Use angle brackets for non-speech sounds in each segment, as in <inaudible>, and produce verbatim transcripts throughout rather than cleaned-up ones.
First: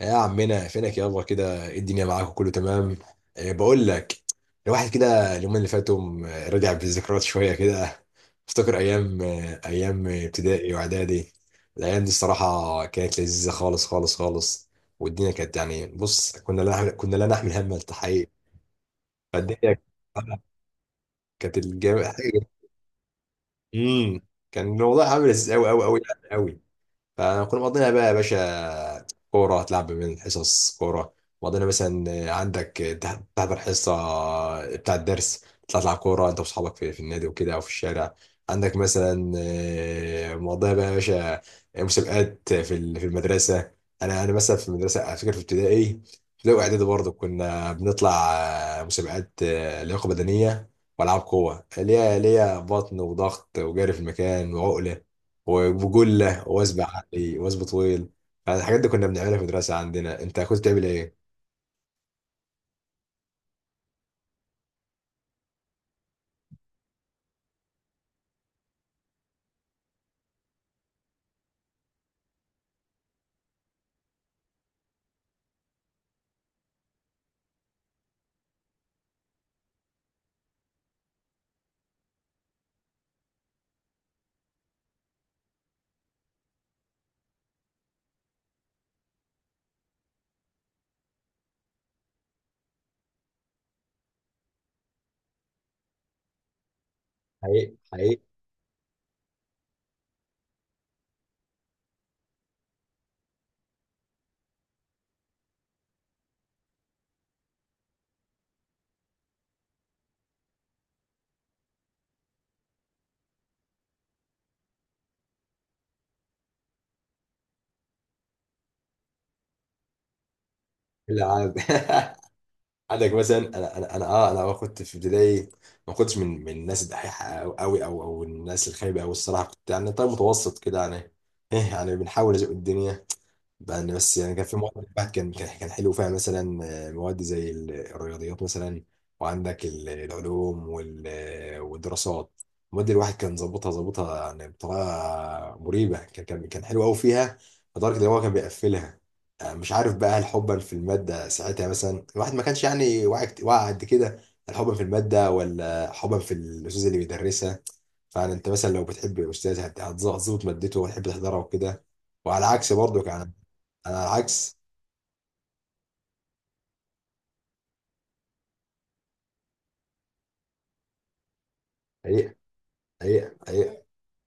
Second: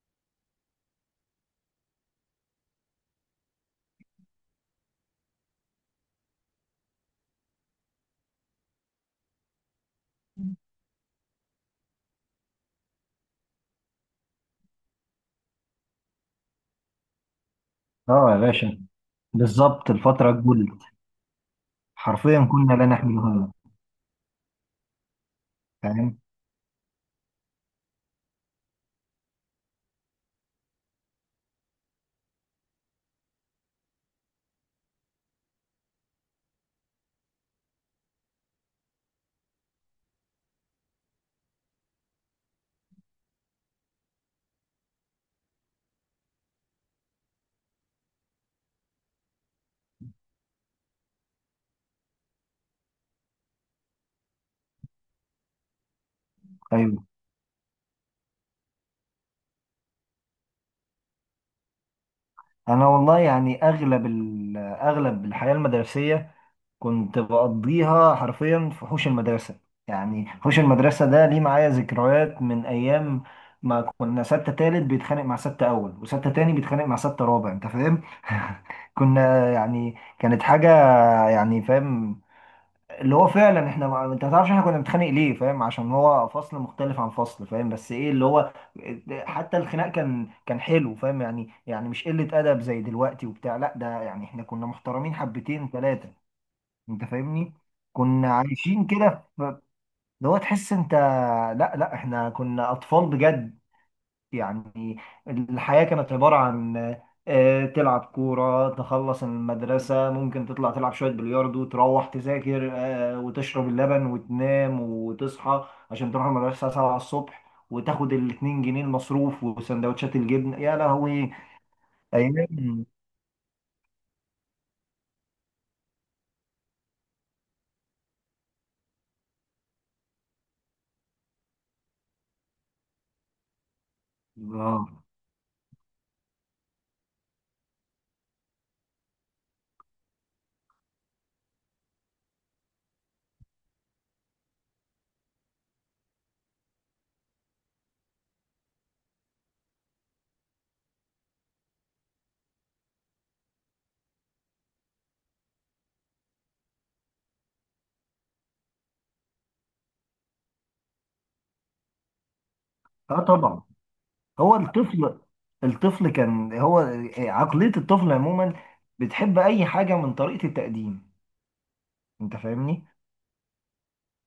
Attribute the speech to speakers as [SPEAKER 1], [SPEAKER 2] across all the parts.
[SPEAKER 1] يا عمنا فينك يابا كده إيه الدنيا معاك وكله تمام. إيه بقول لك، الواحد كده اليومين اللي فاتوا م- رجع بالذكريات شويه كده. افتكر ايام، آه، ايام ابتدائي واعدادي. الايام دي الصراحه كانت لذيذه خالص خالص خالص، والدنيا كانت يعني بص، كنا لا نحمل كنا لا نحمل هم التحقيق.
[SPEAKER 2] اه يا باشا،
[SPEAKER 1] فالدنيا
[SPEAKER 2] بالظبط الفترة الجولد.
[SPEAKER 1] كانت الجامعة.
[SPEAKER 2] حرفيا كنا لا نحمل هما.
[SPEAKER 1] امم كان الموضوع عامل ازاي؟ قوي قوي قوي
[SPEAKER 2] فاهم؟
[SPEAKER 1] قوي فانا كنا مقضينا بقى يا باشا كوره، تلعب من الحصص كوره. مقضينا مثلا، عندك تح- تحضر حصه بتاع الدرس، تطلع تلعب كوره انت واصحابك في, في النادي وكده، او في الشارع. عندك مثلا، آه، مقضيها بقى يا باشا مسابقات في ال- في المدرسه. انا انا مثلا في المدرسه، على فكره، في ابتدائي، في الاول اعدادي برضه كنا بنطلع آه، مسابقات، آه، لياقه بدنيه، والعاب قوه، اللي هي اللي هي بطن وضغط وجري في المكان وعقله وجله، وثب
[SPEAKER 2] ايوه.
[SPEAKER 1] عقلي، وثب طويل. الحاجات دي كنا بنعملها في المدرسه عندنا. انت كنت بتعمل ايه؟
[SPEAKER 2] انا والله يعني اغلب ال- اغلب الحياة المدرسية كنت بقضيها حرفيا في حوش المدرسة. يعني حوش المدرسة ده ليه معايا ذكريات من ايام ما كنا ستة تالت بيتخانق مع ستة اول، وستة تاني بيتخانق مع ستة رابع. انت فاهم؟ <laughs> كنا يعني كانت حاجة، يعني فاهم، اللي هو فعلا احنا ما... انت ما تعرفش احنا كنا بنتخانق ليه، فاهم؟ عشان هو فصل مختلف عن فصل، فاهم؟ بس ايه اللي هو، حتى الخناق كان كان حلو، فاهم؟ يعني يعني مش قلة ادب زي دلوقتي وبتاع، لا ده يعني احنا كنا محترمين حبتين ثلاثة. انت فاهمني؟
[SPEAKER 1] حقيقي حقيقي.
[SPEAKER 2] كنا عايشين كده، ف- اللي هو تحس انت. لا لا، احنا كنا اطفال بجد. يعني الحياة كانت عبارة عن آه، تلعب كورة، تخلص المدرسة، ممكن تطلع تلعب شوية بلياردو، تروح تذاكر آه، وتشرب اللبن وتنام وتصحى، عشان تروح المدرسة 7 الصبح وتاخد الاتنين جنيه المصروف وسندوتشات الجبن. يا لهوي
[SPEAKER 1] العاب.
[SPEAKER 2] أيام.
[SPEAKER 1] <laughs> عندك مثلا، انا انا انا اه انا كنت في ابتدائي ما كنتش من من الناس الدحيحه قوي، او او أو الناس الخايبه، او الصراحه كنت يعني طيب، متوسط كده يعني. ايه يعني، بنحاول نزق الدنيا بقى. أنا بس يعني كان في مواد
[SPEAKER 2] آه.
[SPEAKER 1] البحث كان كان كان حلو فيها، مثلا آه، مواد زي ال- الرياضيات مثلا، وعندك ال- العلوم وال- آه، والدراسات. المواد الواحد كان ظابطها ظابطها يعني بطريقه مريبه، كان كان كان حلو قوي فيها، لدرجه ان هو كان بيقفلها. آه، مش عارف بقى، هل حبا في الماده ساعتها؟ مثلا الواحد ما كانش يعني واعي، كت- واعي قد كده. هل حبا في الماده، ولا حبا في الاستاذ اللي بيدرسها؟ فعلا انت مثلا لو بتحب الاستاذ هت- هتظبط مادته وتحب تحضرها وكده، وعلى عكس برضو
[SPEAKER 2] آه
[SPEAKER 1] انا
[SPEAKER 2] طبعا. هو
[SPEAKER 1] العكس.
[SPEAKER 2] الطفل الطفل كان هو، آه، عقلية الطفل عموما بتحب أي حاجة من طريقة التقديم.
[SPEAKER 1] حقيقة
[SPEAKER 2] أنت فاهمني؟
[SPEAKER 1] حقيقة حقيقة.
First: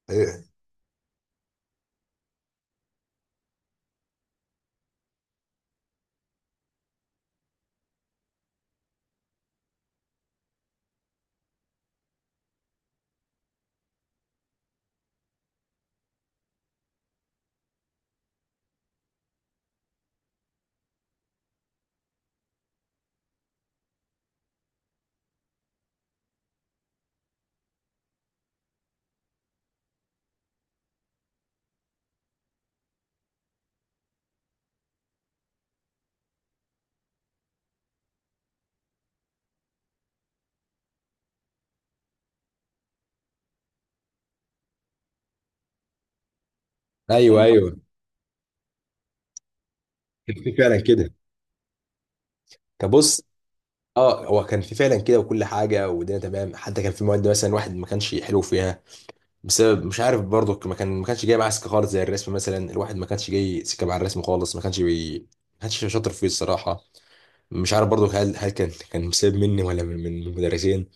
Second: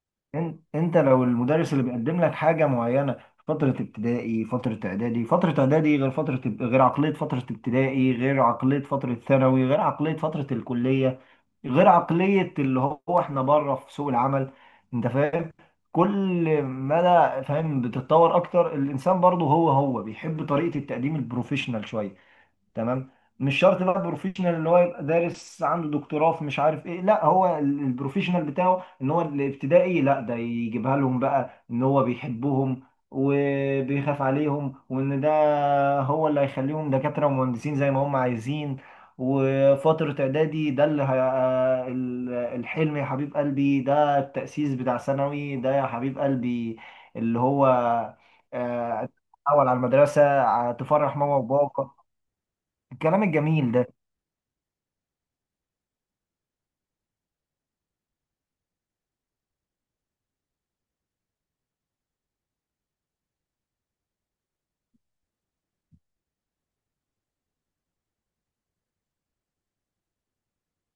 [SPEAKER 1] حقيقة.
[SPEAKER 2] إن- انت لو المدرس اللي بيقدم لك حاجه معينه في فتره ابتدائي، فتره اعدادي، فتره اعدادي غير فتره اب- غير عقليه فتره ابتدائي، غير عقليه فتره ثانوي، غير عقليه فتره الكليه، غير عقليه اللي هو احنا بره في سوق العمل. انت فاهم؟ كل مدى، فاهم، بتتطور اكتر. الانسان برضه هو هو بيحب طريقه التقديم البروفيشنال شويه. تمام؟ مش شرط بقى بروفيشنال ان هو يبقى دارس عنده دكتوراه في مش عارف ايه، لا هو ال- البروفيشنال بتاعه ان هو الابتدائي، لا ده يجيبها لهم بقى ان هو بيحبهم وبيخاف عليهم، وان ده هو اللي هيخليهم دكاترة ومهندسين زي ما هم عايزين. وفترة إعدادي ده اللي هي... ال- الحلم يا حبيب قلبي. ده التأسيس بتاع ثانوي ده يا حبيب قلبي، اللي
[SPEAKER 1] ايوه
[SPEAKER 2] هو
[SPEAKER 1] ايوه
[SPEAKER 2] آه، أول على المدرسة،
[SPEAKER 1] كان في
[SPEAKER 2] ع-
[SPEAKER 1] فعلا كده.
[SPEAKER 2] تفرح ماما وبابا.
[SPEAKER 1] طب بص،
[SPEAKER 2] الكلام الجميل ده.
[SPEAKER 1] اه هو كان في فعلا كده، وكل حاجه والدنيا تمام. حتى كان في مواد مثلا واحد ما كانش حلو فيها، بسبب مش عارف برضه، ما كان ما كانش جاي معاه سكه خالص، زي الرسم مثلا. الواحد ما كانش جاي سكه مع الرسم خالص، ما كانش بي... ما كانش شاطر فيه الصراحه. مش عارف برضه، هل هل كان كان بسبب مني، ولا من من من المدرسين.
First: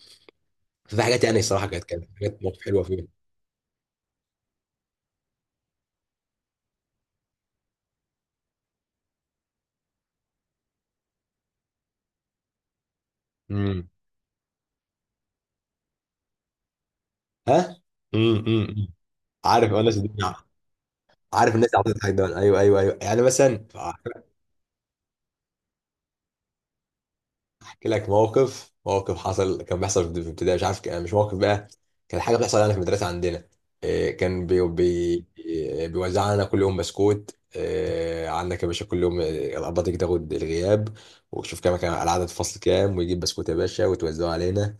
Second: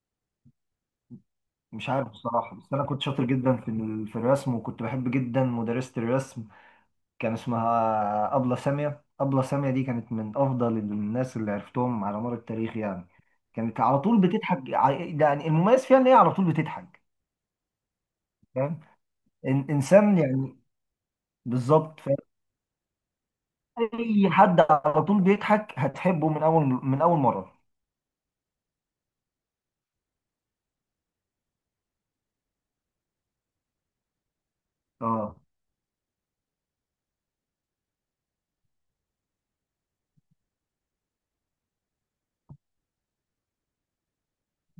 [SPEAKER 1] ففي حاجات يعني الصراحه كانت
[SPEAKER 2] مش
[SPEAKER 1] كانت
[SPEAKER 2] عارف
[SPEAKER 1] حاجات
[SPEAKER 2] الصراحة،
[SPEAKER 1] مواقف
[SPEAKER 2] بس
[SPEAKER 1] حلوه
[SPEAKER 2] أنا كنت
[SPEAKER 1] فيها.
[SPEAKER 2] شاطر جدا في ال- في الرسم، وكنت بحب جدا مدرسة الرسم. كان اسمها أبلة سامية. أبلة سامية دي كانت من أفضل الناس اللي عرفتهم على مر التاريخ، يعني كانت
[SPEAKER 1] امم
[SPEAKER 2] على طول بتضحك. ع- يعني المميز فيها إن هي على طول بتضحك،
[SPEAKER 1] ها. امم
[SPEAKER 2] فاهم؟
[SPEAKER 1] امم
[SPEAKER 2] إن-
[SPEAKER 1] عارف انا.
[SPEAKER 2] إنسان، يعني
[SPEAKER 1] عارف، الناس عاطفة
[SPEAKER 2] بالظبط،
[SPEAKER 1] تضحك
[SPEAKER 2] فاهم؟
[SPEAKER 1] دايما، ايوه ايوه ايوه، يعني مثلا.
[SPEAKER 2] أي حد على طول بيضحك هتحبه من أول من أول مرة.
[SPEAKER 1] احكي لك موقف، موقف حصل كان بيحصل في ابتدائي، مش عارف كان- مش موقف بقى، كان حاجه بتحصل يعني في المدرسه عندنا. إيه، كان بي بي
[SPEAKER 2] أه.
[SPEAKER 1] بيوزع لنا كل يوم بسكوت. إيه، عندك يا باشا كل يوم، إيه، الابله تيجي تاخد الغياب وتشوف كام كان العدد في الفصل كام، ويجيب بسكوت يا باشا وتوزعه علينا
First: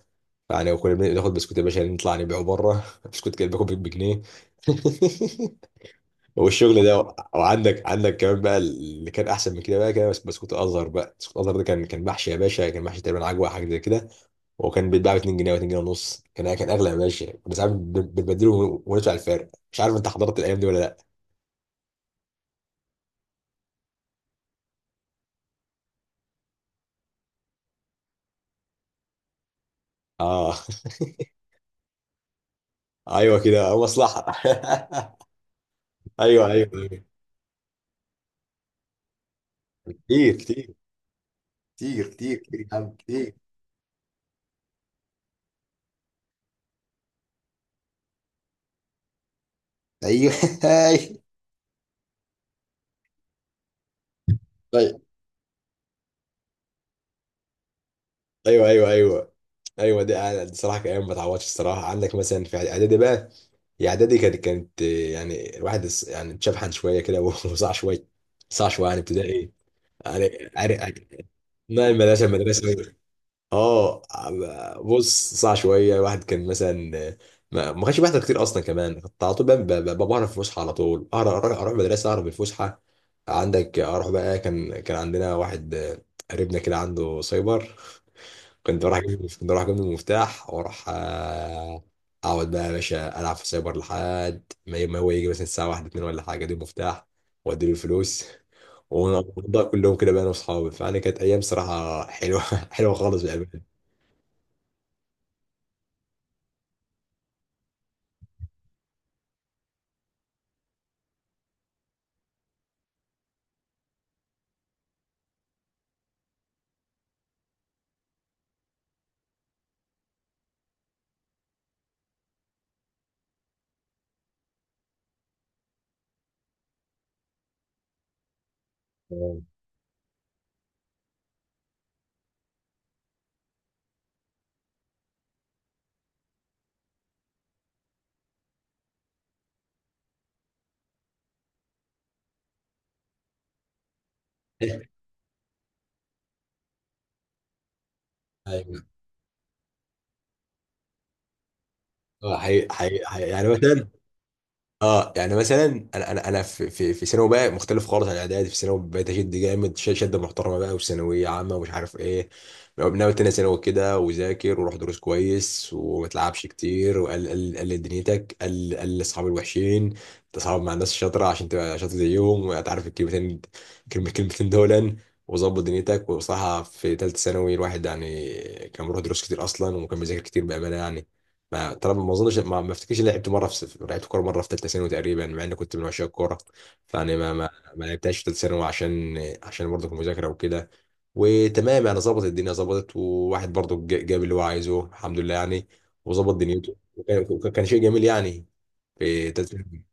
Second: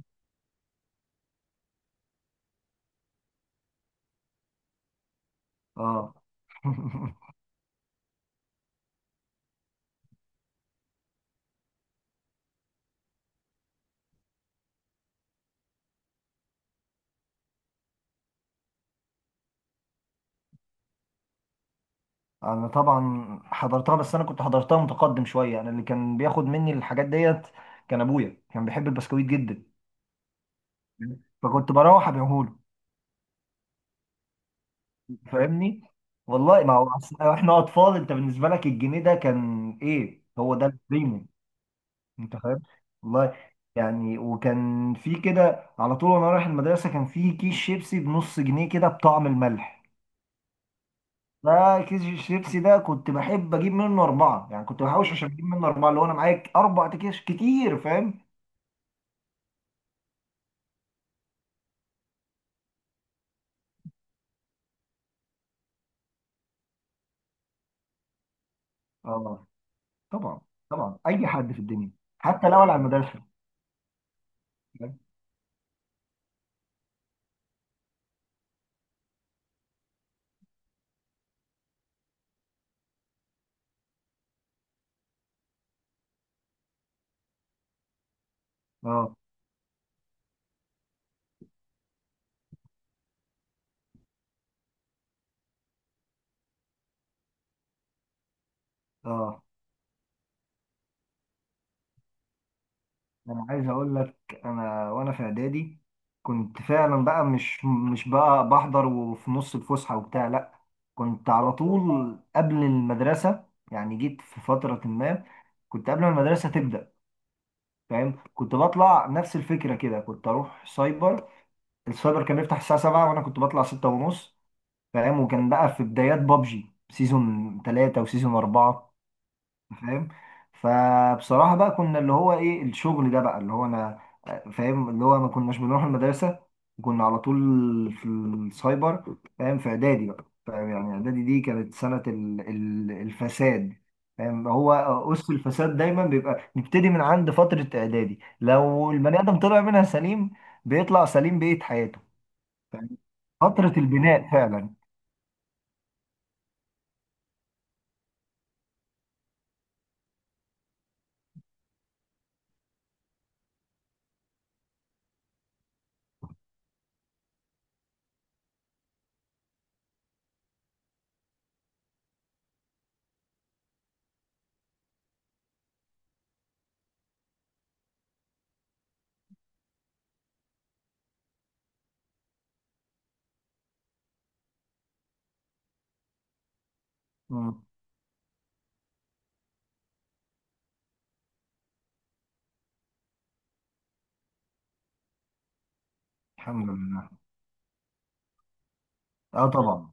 [SPEAKER 1] يعني، وكنا بناخد بسكوت يا باشا نطلع نبيعه بره <laughs> بسكوت كده باكل بجنيه <laughs>
[SPEAKER 2] أه.
[SPEAKER 1] والشغل ده.
[SPEAKER 2] <laughs>
[SPEAKER 1] وعندك عندك كمان بقى اللي كان احسن من كده بقى، كده بس بسكوت ازهر. بقى بسكوت ازهر ده كان كان محشي يا باشا، كان محشي تقريبا عجوه، حاجه زي كده، وكان بيتباع ب اتنين جنيه و اتنين جنيه ونص. كان كان اغلى يا باشا، كنا ساعات بن- بنبدله ون- وندفع الفرق. مش عارف انت حضرت الايام دي ولا لا؟
[SPEAKER 2] انا طبعا حضرتها، بس انا كنت حضرتها متقدم شويه. انا اللي كان بياخد مني الحاجات ديت كان ابويا، كان بيحب البسكويت جدا،
[SPEAKER 1] اه <laughs>
[SPEAKER 2] فكنت بروح ابيعهوله.
[SPEAKER 1] ايوه كده، آه، مصلحه <laughs>
[SPEAKER 2] فاهمني؟
[SPEAKER 1] ايوه
[SPEAKER 2] والله
[SPEAKER 1] ايوه
[SPEAKER 2] ما هو
[SPEAKER 1] أيوة.
[SPEAKER 2] أصل احنا اطفال، انت بالنسبه لك الجنيه ده كان ايه،
[SPEAKER 1] كتير
[SPEAKER 2] هو ده
[SPEAKER 1] كتير.
[SPEAKER 2] البريميوم.
[SPEAKER 1] كتير كتير
[SPEAKER 2] انت
[SPEAKER 1] كتير
[SPEAKER 2] فاهم؟
[SPEAKER 1] يا عم، كتير.
[SPEAKER 2] والله يعني وكان في كده على طول وانا رايح المدرسه، كان في كيس شيبسي بنص جنيه كده بطعم الملح.
[SPEAKER 1] ايوه <laughs>
[SPEAKER 2] ده كيس الشيبسي ده كنت بحب اجيب منه اربعه. يعني كنت
[SPEAKER 1] طيب.
[SPEAKER 2] بحوش عشان اجيب منه اربعه، اللي هو انا معايا اربع اكياس كتير، فاهم؟
[SPEAKER 1] ايوه ايوه ايوه. ايوه ده، دي صراحه كان ايام ما تعوضش الصراحه. عندك مثلا في اعدادي بقى، هي اعدادي كانت كانت يعني الواحد اس- يعني اتشبحن شويه كده <laughs> وصاع شويه، صاع شويه عن
[SPEAKER 2] اه
[SPEAKER 1] ابتدائي.
[SPEAKER 2] طبعا.
[SPEAKER 1] يعني عارف،
[SPEAKER 2] طبعا اي حد في
[SPEAKER 1] ما
[SPEAKER 2] الدنيا
[SPEAKER 1] المدرسه
[SPEAKER 2] حتى لو على
[SPEAKER 1] المدرسه
[SPEAKER 2] المدرسه،
[SPEAKER 1] اه.
[SPEAKER 2] فاهم؟
[SPEAKER 1] بص، صاع شويه الواحد كان مثلا ما ما كانش بيحضر كتير اصلا كمان، كنت على طول بقى ب- ب- بهرب في الفسحه، على طول اهرب، اروح أروح المدرسه اهرب من الفسحه. عندك، اروح بقى، كان كان عندنا واحد قريبنا كده عنده سايبر، كنت بروح
[SPEAKER 2] اه.
[SPEAKER 1] اجيب كنت بروح اجيب المفتاح واروح، آه، اقعد بقى يا باشا العب في سايبر لحد ما ي- ما هو يجي مثلا الساعه واحده اتنين ولا حاجه، اديله المفتاح واديله الفلوس،
[SPEAKER 2] اه.
[SPEAKER 1] ونقضيها كلهم كده بقى انا واصحابي. فانا كانت ايام صراحه حلوه <laughs> حلوه خالص
[SPEAKER 2] انا
[SPEAKER 1] بامانه.
[SPEAKER 2] عايز اقول لك، انا وانا في اعدادي كنت فعلا بقى مش مش بقى بحضر وفي نص الفسحه وبتاع، لا كنت على طول قبل المدرسه. يعني جيت في فتره ما كنت قبل ما المدرسه تبدا، فاهم؟ كنت بطلع نفس الفكره كده، كنت اروح سايبر. السايبر كان بيفتح الساعة سبعة وانا كنت بطلع ستة ونص، فاهم؟ وكان بقى في بدايات بابجي سيزون ثلاثة وسيزون أربعة،
[SPEAKER 1] آه.
[SPEAKER 2] فاهم؟ فبصراحة بقى كنا اللي هو ايه الشغل ده، بقى اللي هو انا، فاهم، اللي هو ما كناش بنروح المدرسة، كنا على طول في السايبر، فاهم؟ في اعدادي بقى، فاهم، يعني اعدادي دي كانت سنة ال- ال- الفساد، فاهم؟ هو
[SPEAKER 1] <laughs>
[SPEAKER 2] أس الفساد دايما بيبقى نبتدي من عند فترة اعدادي.
[SPEAKER 1] أيوة.
[SPEAKER 2] لو البني آدم طلع منها سليم، بيطلع سليم بقية حياته.
[SPEAKER 1] آه، حقيقي- حقيقي- حقيقي. يعني
[SPEAKER 2] فترة
[SPEAKER 1] مثلا،
[SPEAKER 2] البناء فعلا.
[SPEAKER 1] اه يعني مثلا انا انا انا في في في ثانوي بقى مختلف خالص عن اعدادي. في ثانوي بقيت اشد جامد، ش- شده محترمه بقى، وثانويه عامه ومش عارف ايه. ناوي تاني ثانوي كده، وذاكر، وروح دروس كويس، وما تلعبش كتير، وقل قل قل دنيتك، قل قل اصحاب الوحشين، تصاحب مع الناس الشاطره عشان تبقى شاطر زيهم، وتعرف الكلمتين، كلمه كلمتين دولا، وظبط دنيتك. وصراحه في ثالثه ثانوي الواحد يعني كان بيروح دروس كتير اصلا، وكان بيذاكر كتير بامانه يعني. ما ترى، ما اظنش ما, ما افتكرش إني لعبت مره في س- لعبت كوره مره في ثالثه ثانوي تقريبا، مع اني كنت من عشاق الكوره. فانا ما ما,
[SPEAKER 2] مم.
[SPEAKER 1] ما لعبتهاش في ثالثه ثانوي، عشان عشان برضه المذاكره وكده، وتمام يعني ظبطت الدنيا ظبطت. وواحد برضه ج- جاب اللي هو عايزه، الحمد لله يعني، وظبط
[SPEAKER 2] الحمد
[SPEAKER 1] دنيته.
[SPEAKER 2] لله.
[SPEAKER 1] وكان وكان- كان شيء جميل يعني، في
[SPEAKER 2] اه
[SPEAKER 1] ثالثه ثانوي.
[SPEAKER 2] طبعا.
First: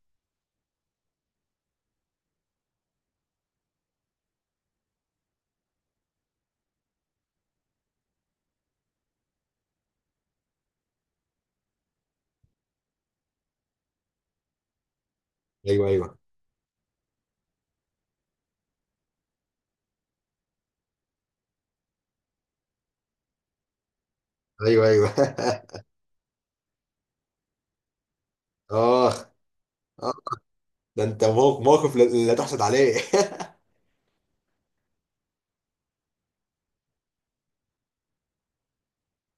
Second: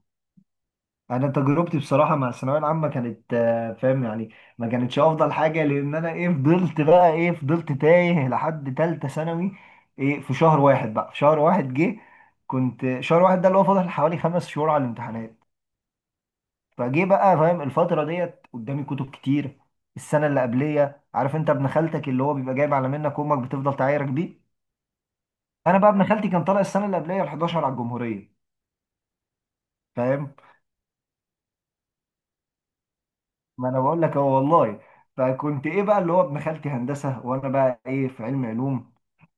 [SPEAKER 2] انا تجربتي بصراحة مع الثانوية العامة كانت آه، فاهم يعني ما كانتش افضل حاجة. لان انا ايه فضلت بقى ايه فضلت تايه لحد تالتة ثانوي. ايه في شهر واحد بقى، في شهر واحد جه. كنت شهر واحد ده اللي هو فاضل حوالي خمس شهور على الامتحانات،
[SPEAKER 1] ايوه ايوه
[SPEAKER 2] فجه بقى. فاهم الفترة ديت قدامي كتب كتير. السنة اللي قبلية، عارف انت ابن خالتك اللي هو بيبقى جايب على منك امك بتفضل تعايرك بيه؟
[SPEAKER 1] ايوه. ايوه
[SPEAKER 2] انا
[SPEAKER 1] <laughs>
[SPEAKER 2] بقى ابن خالتي كان طالع السنة اللي قبلية ال الحداشر على الجمهورية.
[SPEAKER 1] اخ. آه.
[SPEAKER 2] فاهم؟
[SPEAKER 1] ده انت موق- موقف لا لا تحسد عليه <laughs>
[SPEAKER 2] ما انا بقول لك هو، والله. فكنت ايه بقى اللي هو ابن خالتي هندسه وانا بقى ايه في علم علوم.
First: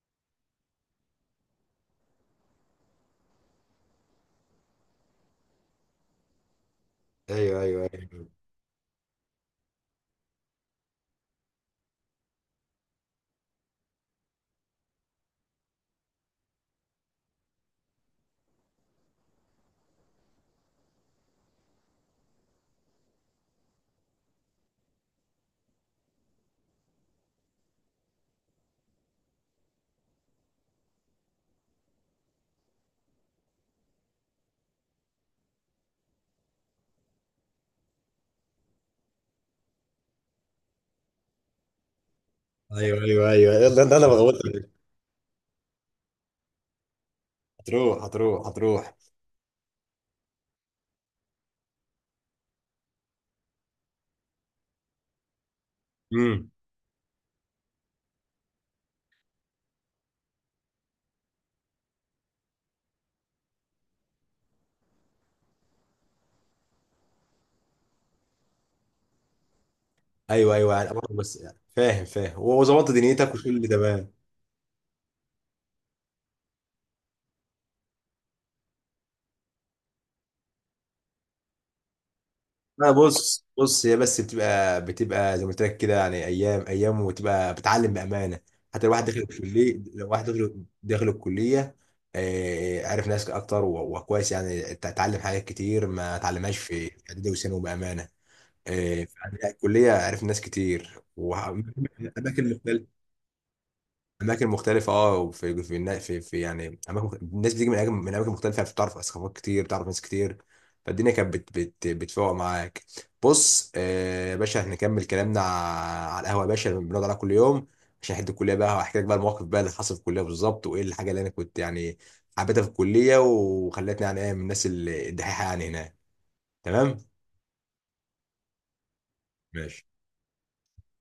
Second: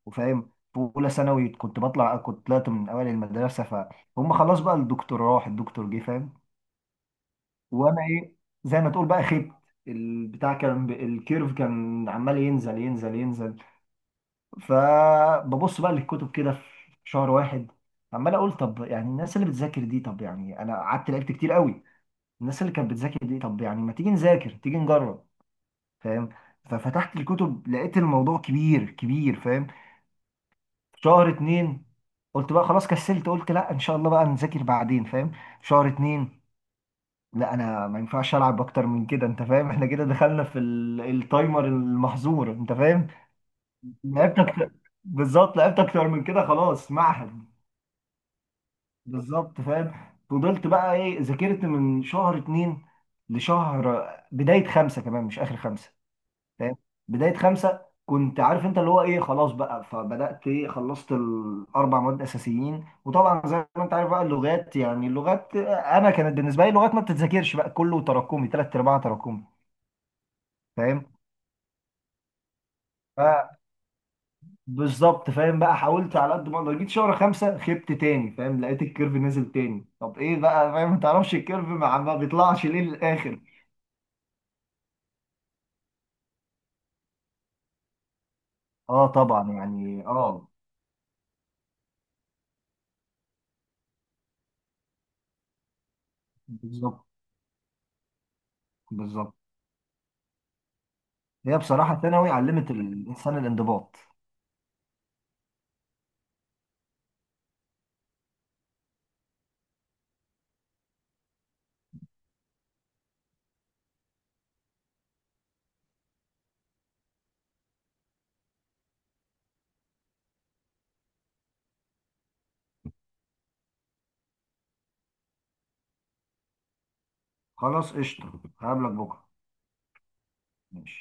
[SPEAKER 2] وفاهم في اولى ثانوي كنت بطلع كنت طلعت من اوائل المدرسه، فهم؟ خلاص بقى، الدكتور راح الدكتور جه، فاهم؟
[SPEAKER 1] ايوه ايوه
[SPEAKER 2] وانا
[SPEAKER 1] ايوه.
[SPEAKER 2] ايه، زي ما تقول بقى خبت. البتاع كان ب- الكيرف كان عمال ينزل ينزل ينزل. فببص بقى للكتب كده في شهر واحد، عمال اقول طب يعني الناس اللي بتذاكر دي، طب يعني انا قعدت لعبت كتير قوي. الناس اللي كانت بتذاكر دي، طب يعني ما تيجي نذاكر، تيجي نجرب، فاهم؟ ففتحت الكتب، لقيت الموضوع كبير كبير، فاهم؟ شهر اتنين. قلت بقى خلاص كسلت، قلت لا ان شاء الله بقى نذاكر بعدين، فاهم؟ شهر اتنين، لا انا ما ينفعش العب اكتر من كده. انت فاهم؟ <laughs> احنا كده دخلنا في ال- التايمر المحظور، انت
[SPEAKER 1] ايوه
[SPEAKER 2] فاهم؟
[SPEAKER 1] ايوه ايوه، يلا ده انا بغوط.
[SPEAKER 2] لعبت اكتر. بالظبط لعبت اكتر من كده. خلاص معهد.
[SPEAKER 1] هتروح هتروح هتروح.
[SPEAKER 2] بالظبط، فاهم؟ فضلت بقى ايه، ذاكرت من شهر اتنين لشهر بداية خمسة كمان مش اخر خمسة،
[SPEAKER 1] مم.
[SPEAKER 2] فاهم؟ بدايه خمسه كنت عارف انت اللي هو ايه، خلاص بقى. فبدات ايه، خلصت الاربع مواد اساسيين. وطبعا زي ما انت عارف بقى، اللغات يعني اللغات انا كانت بالنسبه لي، لغات ما بتتذاكرش بقى، كله تراكمي ثلاث ارباع تراكمي،
[SPEAKER 1] ايوه ايوه، يعني
[SPEAKER 2] فاهم؟
[SPEAKER 1] برضه بس يعني فاهم فاهم، وظبطت دنيتك وكل اللي تمام.
[SPEAKER 2] فبالظبط، فاهم بقى، حاولت على قد ما اقدر. جيت شهر خمسه خبت تاني، فاهم؟ لقيت الكيرف نزل تاني. طب ايه بقى، فاهم؟ ما تعرفش الكيرف ما ما بيطلعش ليه
[SPEAKER 1] انا
[SPEAKER 2] للاخر.
[SPEAKER 1] بص بص، هي بس بتبقى، بتبقى زي ما قلت لك كده يعني، ايام ايام، وتبقى بتعلم بامانه. حتى الواحد
[SPEAKER 2] اه
[SPEAKER 1] داخل
[SPEAKER 2] طبعا
[SPEAKER 1] الكليه،
[SPEAKER 2] يعني.
[SPEAKER 1] لو واحد
[SPEAKER 2] اه.
[SPEAKER 1] داخل، داخل الكليه، آه، عارف ناس اكتر و- وكويس، يعني ت- اتعلم حاجات كتير ما اتعلمهاش في
[SPEAKER 2] بالظبط
[SPEAKER 1] اعدادي وثانوي بامانه. آه،
[SPEAKER 2] بالظبط.
[SPEAKER 1] فعلا الكليه عرفت ناس كتير،
[SPEAKER 2] هي بصراحه ثانوي
[SPEAKER 1] واماكن
[SPEAKER 2] علمت
[SPEAKER 1] مختلفه،
[SPEAKER 2] الانسان الانضباط.
[SPEAKER 1] اماكن مختلفه. اه وفي في النا- في, في يعني اماكن مخ- الناس بتيجي من اماكن، من اماكن مختلفه، يعني بتعرف ثقافات كتير، بتعرف ناس كتير. فالدنيا كانت بت بت بتفوق معاك. بص، آه، يا باشا هنكمل كلامنا ع- على القهوه يا باشا اللي بنقعد عليها كل يوم، عشان حد الكليه بقى. وهحكي لك بقى المواقف بقى اللي حصل في الكليه بالظبط، وايه الحاجه اللي انا كنت يعني حبيتها في الكليه، وخلتني يعني ايه، من الناس ال- الدحيحه يعني هناك. تمام.
[SPEAKER 2] خلاص قشطة، هقابلك بكرة.
[SPEAKER 1] ماشي.
[SPEAKER 2] ماشي.